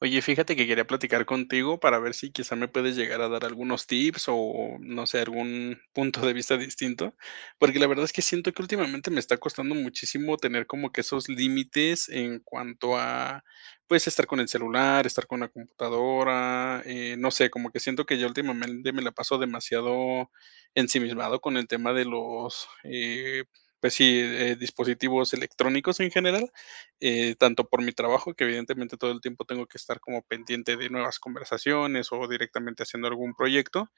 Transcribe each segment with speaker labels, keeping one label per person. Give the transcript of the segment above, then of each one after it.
Speaker 1: Oye, fíjate que quería platicar contigo para ver si quizá me puedes llegar a dar algunos tips o, no sé, algún punto de vista distinto, porque la verdad es que siento que últimamente me está costando muchísimo tener como que esos límites en cuanto a, pues, estar con el celular, estar con la computadora, no sé, como que siento que yo últimamente me la paso demasiado ensimismado con el tema de los, pues sí, dispositivos electrónicos en general. Eh, tanto por mi trabajo, que evidentemente todo el tiempo tengo que estar como pendiente de nuevas conversaciones o directamente haciendo algún proyecto,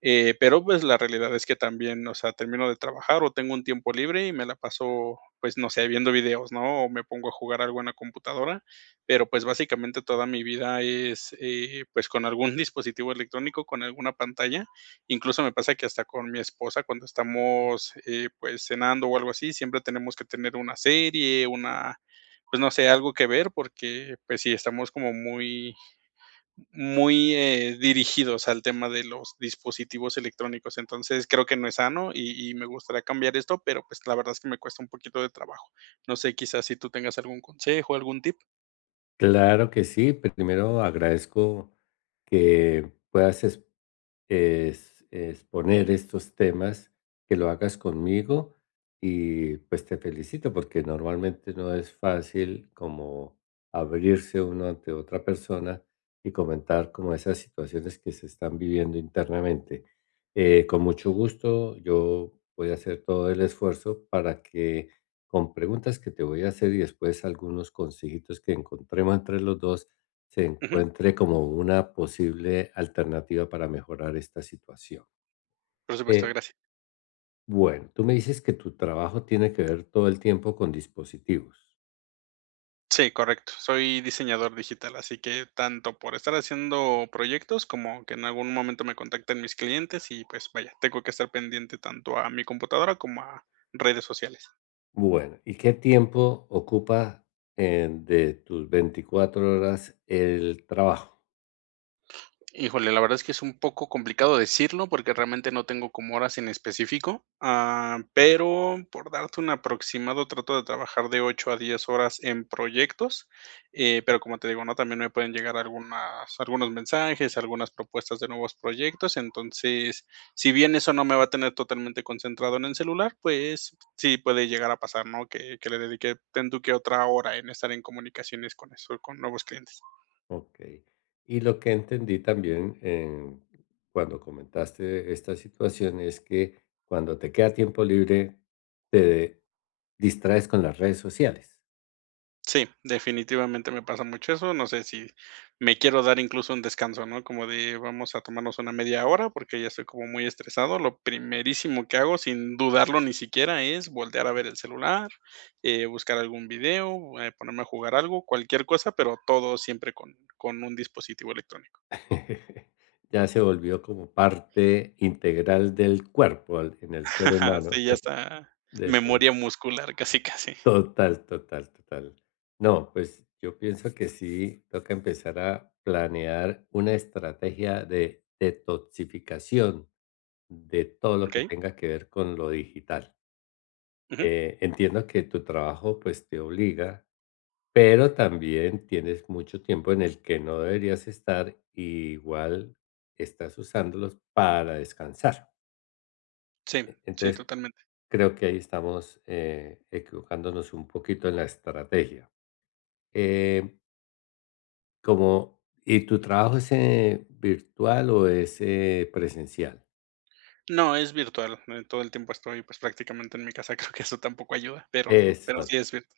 Speaker 1: pero pues la realidad es que también, o sea, termino de trabajar o tengo un tiempo libre y me la paso, pues no sé, viendo videos, ¿no? O me pongo a jugar algo en la computadora, pero pues básicamente toda mi vida es pues con algún dispositivo electrónico, con alguna pantalla, incluso me pasa que hasta con mi esposa cuando estamos pues cenando o algo así, siempre tenemos que tener una serie, una, pues no sé, algo que ver porque, pues sí, estamos como muy, muy, dirigidos al tema de los dispositivos electrónicos. Entonces creo que no es sano y me gustaría cambiar esto, pero pues la verdad es que me cuesta un poquito de trabajo. No sé, quizás si tú tengas algún consejo, algún tip.
Speaker 2: Claro que sí. Primero agradezco que puedas es poner estos temas, que lo hagas conmigo y pues te felicito porque normalmente no es fácil como abrirse uno ante otra persona y comentar como esas situaciones que se están viviendo internamente. Con mucho gusto yo voy a hacer todo el esfuerzo para que con preguntas que te voy a hacer y después algunos consejitos que encontremos entre los dos, se
Speaker 1: Ujú.
Speaker 2: encuentre como una posible alternativa para mejorar esta situación.
Speaker 1: Por supuesto,
Speaker 2: Eh,
Speaker 1: gracias.
Speaker 2: bueno, tú me dices que tu trabajo tiene que ver todo el tiempo con dispositivos.
Speaker 1: Sí, correcto. Soy diseñador digital, así que tanto por estar haciendo proyectos como que en algún momento me contacten mis clientes y pues vaya, tengo que estar pendiente tanto a mi computadora como a redes sociales.
Speaker 2: Bueno, ¿y qué tiempo ocupa de tus 24 horas el trabajo?
Speaker 1: Híjole, la verdad es que es un poco complicado decirlo porque realmente no tengo como horas en específico, ah, pero por darte un aproximado trato de trabajar de 8 a 10 horas en proyectos, pero como te digo, ¿no? También me pueden llegar algunas, algunos mensajes, algunas propuestas de nuevos proyectos, entonces, si bien eso no me va a tener totalmente concentrado en el celular, pues sí puede llegar a pasar, ¿no? Que le dedique tanto que otra hora en estar en comunicaciones con eso, con nuevos clientes.
Speaker 2: Ok. Y lo que entendí también cuando comentaste esta situación es que cuando te queda tiempo libre, te distraes con las redes sociales.
Speaker 1: Sí, definitivamente me pasa mucho eso. No sé si me quiero dar incluso un descanso, ¿no? Como de vamos a tomarnos una media hora porque ya estoy como muy estresado. Lo primerísimo que hago, sin dudarlo ni siquiera, es voltear a ver el celular, buscar algún video, ponerme a jugar algo, cualquier cosa, pero todo siempre con un dispositivo electrónico.
Speaker 2: Ya se volvió como parte integral del cuerpo en el ser humano.
Speaker 1: Sí, ya está.
Speaker 2: Defin-
Speaker 1: Memoria muscular, casi, casi.
Speaker 2: Total, total, total. No, pues yo pienso que sí toca empezar a planear una estrategia de detoxificación de todo lo que
Speaker 1: ¿Ok?
Speaker 2: tenga que ver con lo digital.
Speaker 1: Ujú.
Speaker 2: Entiendo que tu trabajo pues te obliga, pero también tienes mucho tiempo en el que no deberías estar, y igual estás usándolos para descansar.
Speaker 1: Sí, sí,
Speaker 2: Entonces,
Speaker 1: totalmente.
Speaker 2: creo que ahí estamos, equivocándonos un poquito en la estrategia. Eh, Como, ¿y tu trabajo es, virtual o es, presencial?
Speaker 1: No, es virtual, todo el tiempo estoy, pues, prácticamente en mi casa, creo que eso tampoco ayuda, pero
Speaker 2: Es
Speaker 1: pero
Speaker 2: bueno,
Speaker 1: sí es virtual.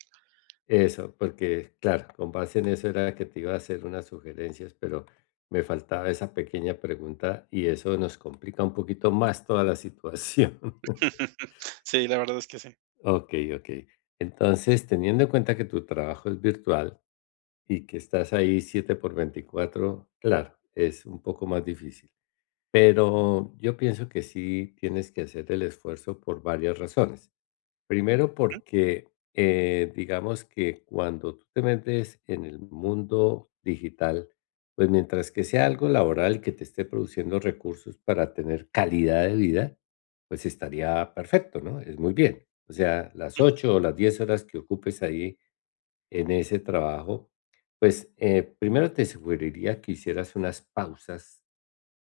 Speaker 2: eso, porque claro, con base en eso era que te iba a hacer unas sugerencias, pero me faltaba esa pequeña pregunta y eso nos complica un poquito más toda la situación.
Speaker 1: Sí, la verdad es que sí.
Speaker 2: Ok, ok. Entonces, teniendo en cuenta que tu trabajo es virtual y que estás ahí 7 por 24, claro, es un poco más difícil. Pero yo pienso que sí tienes que hacer el esfuerzo por varias razones. Primero porque, digamos que cuando tú te metes en el mundo digital, pues mientras que sea algo laboral que te esté produciendo recursos para tener calidad de vida, pues estaría perfecto, ¿no? Es muy bien. O sea, las
Speaker 1: Ujú,
Speaker 2: 8 o las 10 horas que ocupes ahí en ese trabajo, pues primero te sugeriría que hicieras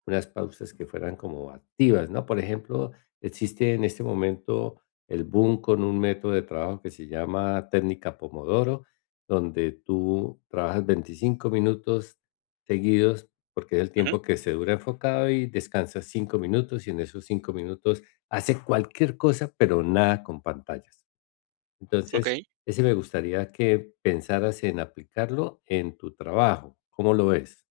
Speaker 2: unas pausas que fueran como activas, ¿no? Por ejemplo, existe en este momento el boom con un método de trabajo que se llama técnica Pomodoro, donde tú trabajas 25 minutos seguidos, porque es el
Speaker 1: ujú,
Speaker 2: tiempo que se dura enfocado y descansas 5 minutos y en esos 5 minutos haces cualquier cosa, pero nada con pantallas. Entonces,
Speaker 1: okey.
Speaker 2: ese me gustaría que pensaras en aplicarlo en tu trabajo. ¿Cómo lo ves?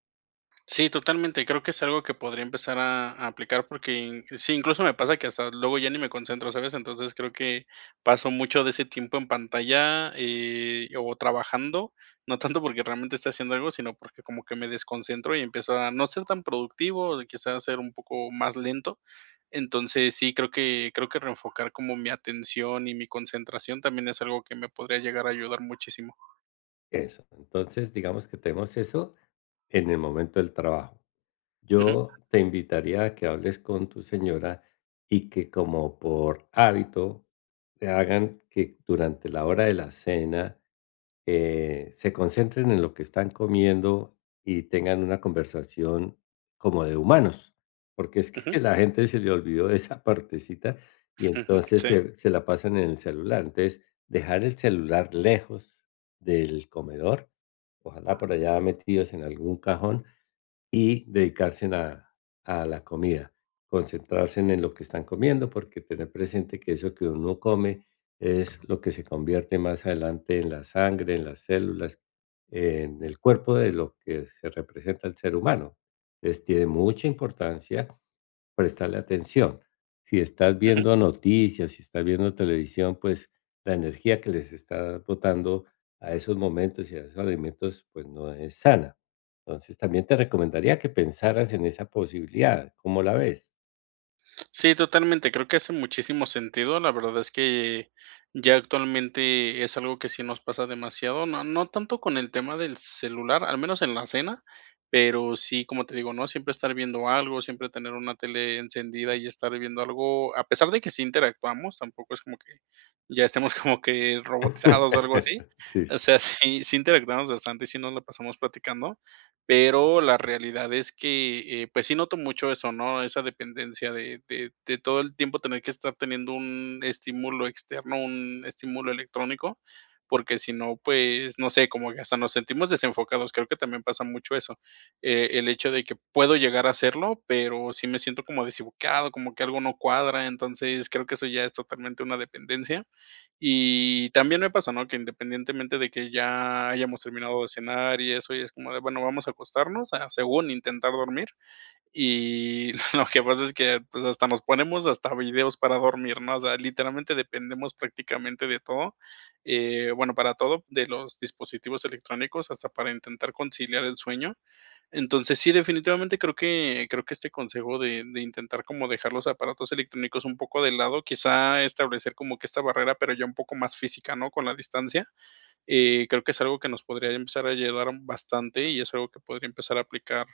Speaker 1: Sí, totalmente. Creo que es algo que podría empezar a aplicar porque sí, incluso me pasa que hasta luego ya ni me concentro, ¿sabes? Entonces creo que paso mucho de ese tiempo en pantalla o trabajando, no tanto porque realmente esté haciendo algo, sino porque como que me desconcentro y empiezo a no ser tan productivo, quizás ser un poco más lento. Entonces sí, creo que reenfocar como mi atención y mi concentración también es algo que me podría llegar a ayudar muchísimo.
Speaker 2: Eso. Entonces, digamos que tenemos eso en el momento del trabajo.
Speaker 1: Ujú,
Speaker 2: Yo te invitaría a que hables con tu señora y que como por hábito te hagan que durante la hora de la cena se concentren en lo que están comiendo y tengan una conversación como de humanos, porque es que
Speaker 1: ujú,
Speaker 2: la gente se le olvidó de esa partecita y
Speaker 1: ujú,
Speaker 2: entonces
Speaker 1: sí.
Speaker 2: se la pasan en el celular. Entonces, dejar el celular lejos del comedor, ojalá por allá metidos en algún cajón y dedicarse a la comida, concentrarse en lo que están comiendo, porque tener presente que eso que uno come es lo que se convierte más adelante en la sangre, en las células, en el cuerpo de lo que se representa el ser humano. Entonces tiene mucha importancia prestarle atención. Si estás viendo noticias, si estás viendo televisión, pues la energía que les está botando a esos momentos y a esos alimentos, pues no es sana. Entonces también te recomendaría que pensaras en esa posibilidad, ¿cómo la ves?
Speaker 1: Sí, totalmente. Creo que hace muchísimo sentido. La verdad es que ya actualmente es algo que sí nos pasa demasiado. No, no tanto con el tema del celular, al menos en la cena, pero sí, como te digo, ¿no? Siempre estar viendo algo, siempre tener una tele encendida y estar viendo algo, a pesar de que sí interactuamos, tampoco es como que ya estemos como que robotizados o algo así.
Speaker 2: Sí.
Speaker 1: O sea, sí, sí interactuamos bastante y sí nos la pasamos platicando, pero la realidad es que, pues sí noto mucho eso, ¿no? Esa dependencia de todo el tiempo tener que estar teniendo un estímulo externo, un estímulo electrónico, porque si no, pues, no sé, como que hasta nos sentimos desenfocados. Creo que también pasa mucho eso, el hecho de que puedo llegar a hacerlo, pero sí me siento como desubicado, como que algo no cuadra. Entonces, creo que eso ya es totalmente una dependencia. Y también me pasa, ¿no? Que independientemente de que ya hayamos terminado de cenar y eso, y es como de, bueno, vamos a acostarnos, a según intentar dormir, y lo que pasa es que, pues, hasta nos ponemos hasta videos para dormir, ¿no? O sea, literalmente dependemos prácticamente de todo, bueno, para todo, de los dispositivos electrónicos, hasta para intentar conciliar el sueño. Entonces, sí, definitivamente creo que este consejo de intentar como dejar los aparatos electrónicos un poco de lado, quizá establecer como que esta barrera, pero ya un poco más física, ¿no? Con la distancia, creo que es algo que nos podría empezar a ayudar bastante y es algo que podría empezar a aplicar,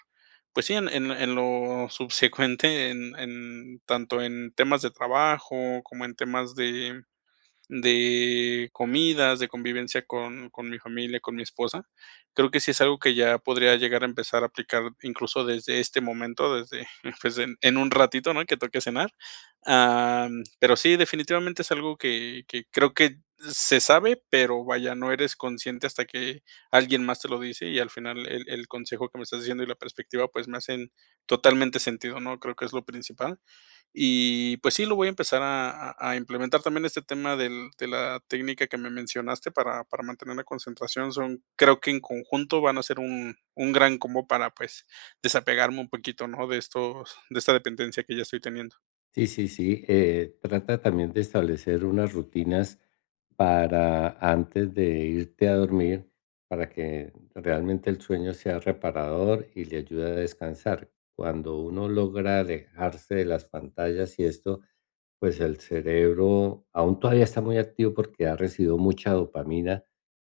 Speaker 1: pues sí, en lo subsecuente, en tanto en temas de trabajo como en temas de comidas, de convivencia con mi familia, con mi esposa. Creo que sí es algo que ya podría llegar a empezar a aplicar incluso desde este momento, desde, pues, en un ratito, ¿no?, que toque cenar. Am, pero sí, definitivamente es algo que creo que se sabe, pero vaya, no eres consciente hasta que alguien más te lo dice, y al final el consejo que me estás diciendo y la perspectiva, pues, me hacen totalmente sentido, ¿no? Creo que es lo principal. Y pues sí, lo voy a empezar a implementar también este tema del de la técnica que me mencionaste para mantener la concentración. Son creo que en conjunto van a ser un gran combo para, pues, desapegarme un poquito, ¿no? De estos de esta dependencia que ya estoy teniendo.
Speaker 2: Sí, sí, sí. Trata también de establecer unas rutinas para antes de irte a dormir, para que realmente el sueño sea reparador y le ayude a descansar. Cuando uno logra alejarse de las pantallas y esto, pues el cerebro aún todavía está muy activo porque ha recibido mucha dopamina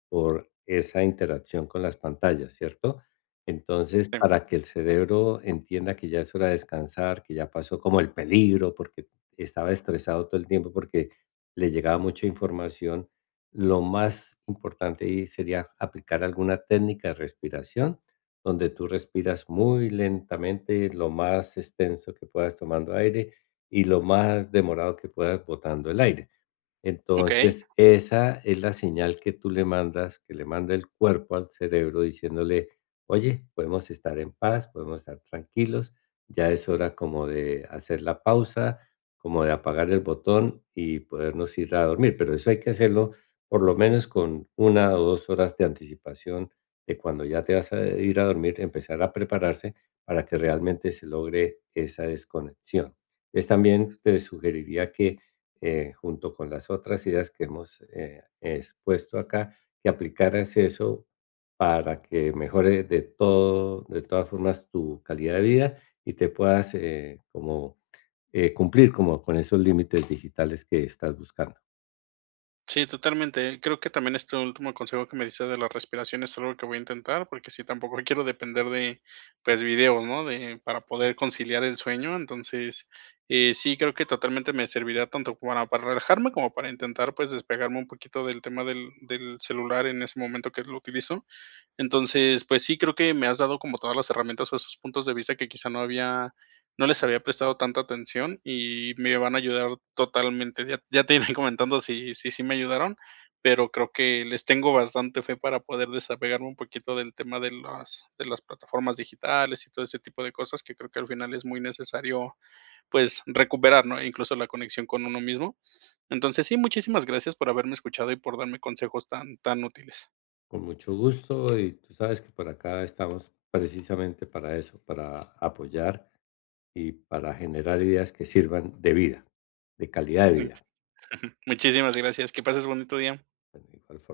Speaker 2: por esa interacción con las pantallas, ¿cierto? Entonces,
Speaker 1: Sí,
Speaker 2: para que el cerebro entienda que ya es hora de descansar, que ya pasó como el peligro, porque estaba estresado todo el tiempo, porque le llegaba mucha información, lo más importante ahí sería aplicar alguna técnica de respiración, donde tú respiras muy lentamente, lo más extenso que puedas tomando aire y lo más demorado que puedas botando el aire.
Speaker 1: okey.
Speaker 2: Entonces, esa es la señal que tú le mandas, que le manda el cuerpo al cerebro diciéndole, oye, podemos estar en paz, podemos estar tranquilos, ya es hora como de hacer la pausa, como de apagar el botón y podernos ir a dormir. Pero eso hay que hacerlo por lo menos con 1 o 2 horas de anticipación de cuando ya te vas a ir a dormir, empezar a prepararse para que realmente se logre esa desconexión. Entonces, también te sugeriría que junto con las otras ideas que hemos expuesto acá, que aplicaras eso para que mejore de todo, de todas formas tu calidad de vida y te puedas, como cumplir como con esos límites digitales que estás buscando.
Speaker 1: Sí, totalmente. Creo que también este último consejo que me dices de la respiración es algo que voy a intentar, porque sí, tampoco quiero depender de, pues, videos, ¿no? De, para poder conciliar el sueño. Entonces, sí, creo que totalmente me servirá tanto para relajarme como para intentar, pues, despegarme un poquito del tema del, del celular en ese momento que lo utilizo. Entonces, pues sí, creo que me has dado como todas las herramientas o esos puntos de vista que quizá no había no les había prestado tanta atención y me van a ayudar totalmente. Ya te iré comentando si sí me ayudaron, pero creo que les tengo bastante fe para poder desapegarme un poquito del tema de las plataformas digitales y todo ese tipo de cosas que creo que al final es muy necesario, pues, recuperar, ¿no? Incluso la conexión con uno mismo. Entonces, sí, muchísimas gracias por haberme escuchado y por darme consejos tan útiles.
Speaker 2: Con mucho gusto y tú sabes que por acá estamos precisamente para eso, para apoyar y para generar ideas que sirvan de vida, de calidad de vida.
Speaker 1: Muchísimas gracias. Que pases bonito día.
Speaker 2: Bueno, de igual forma.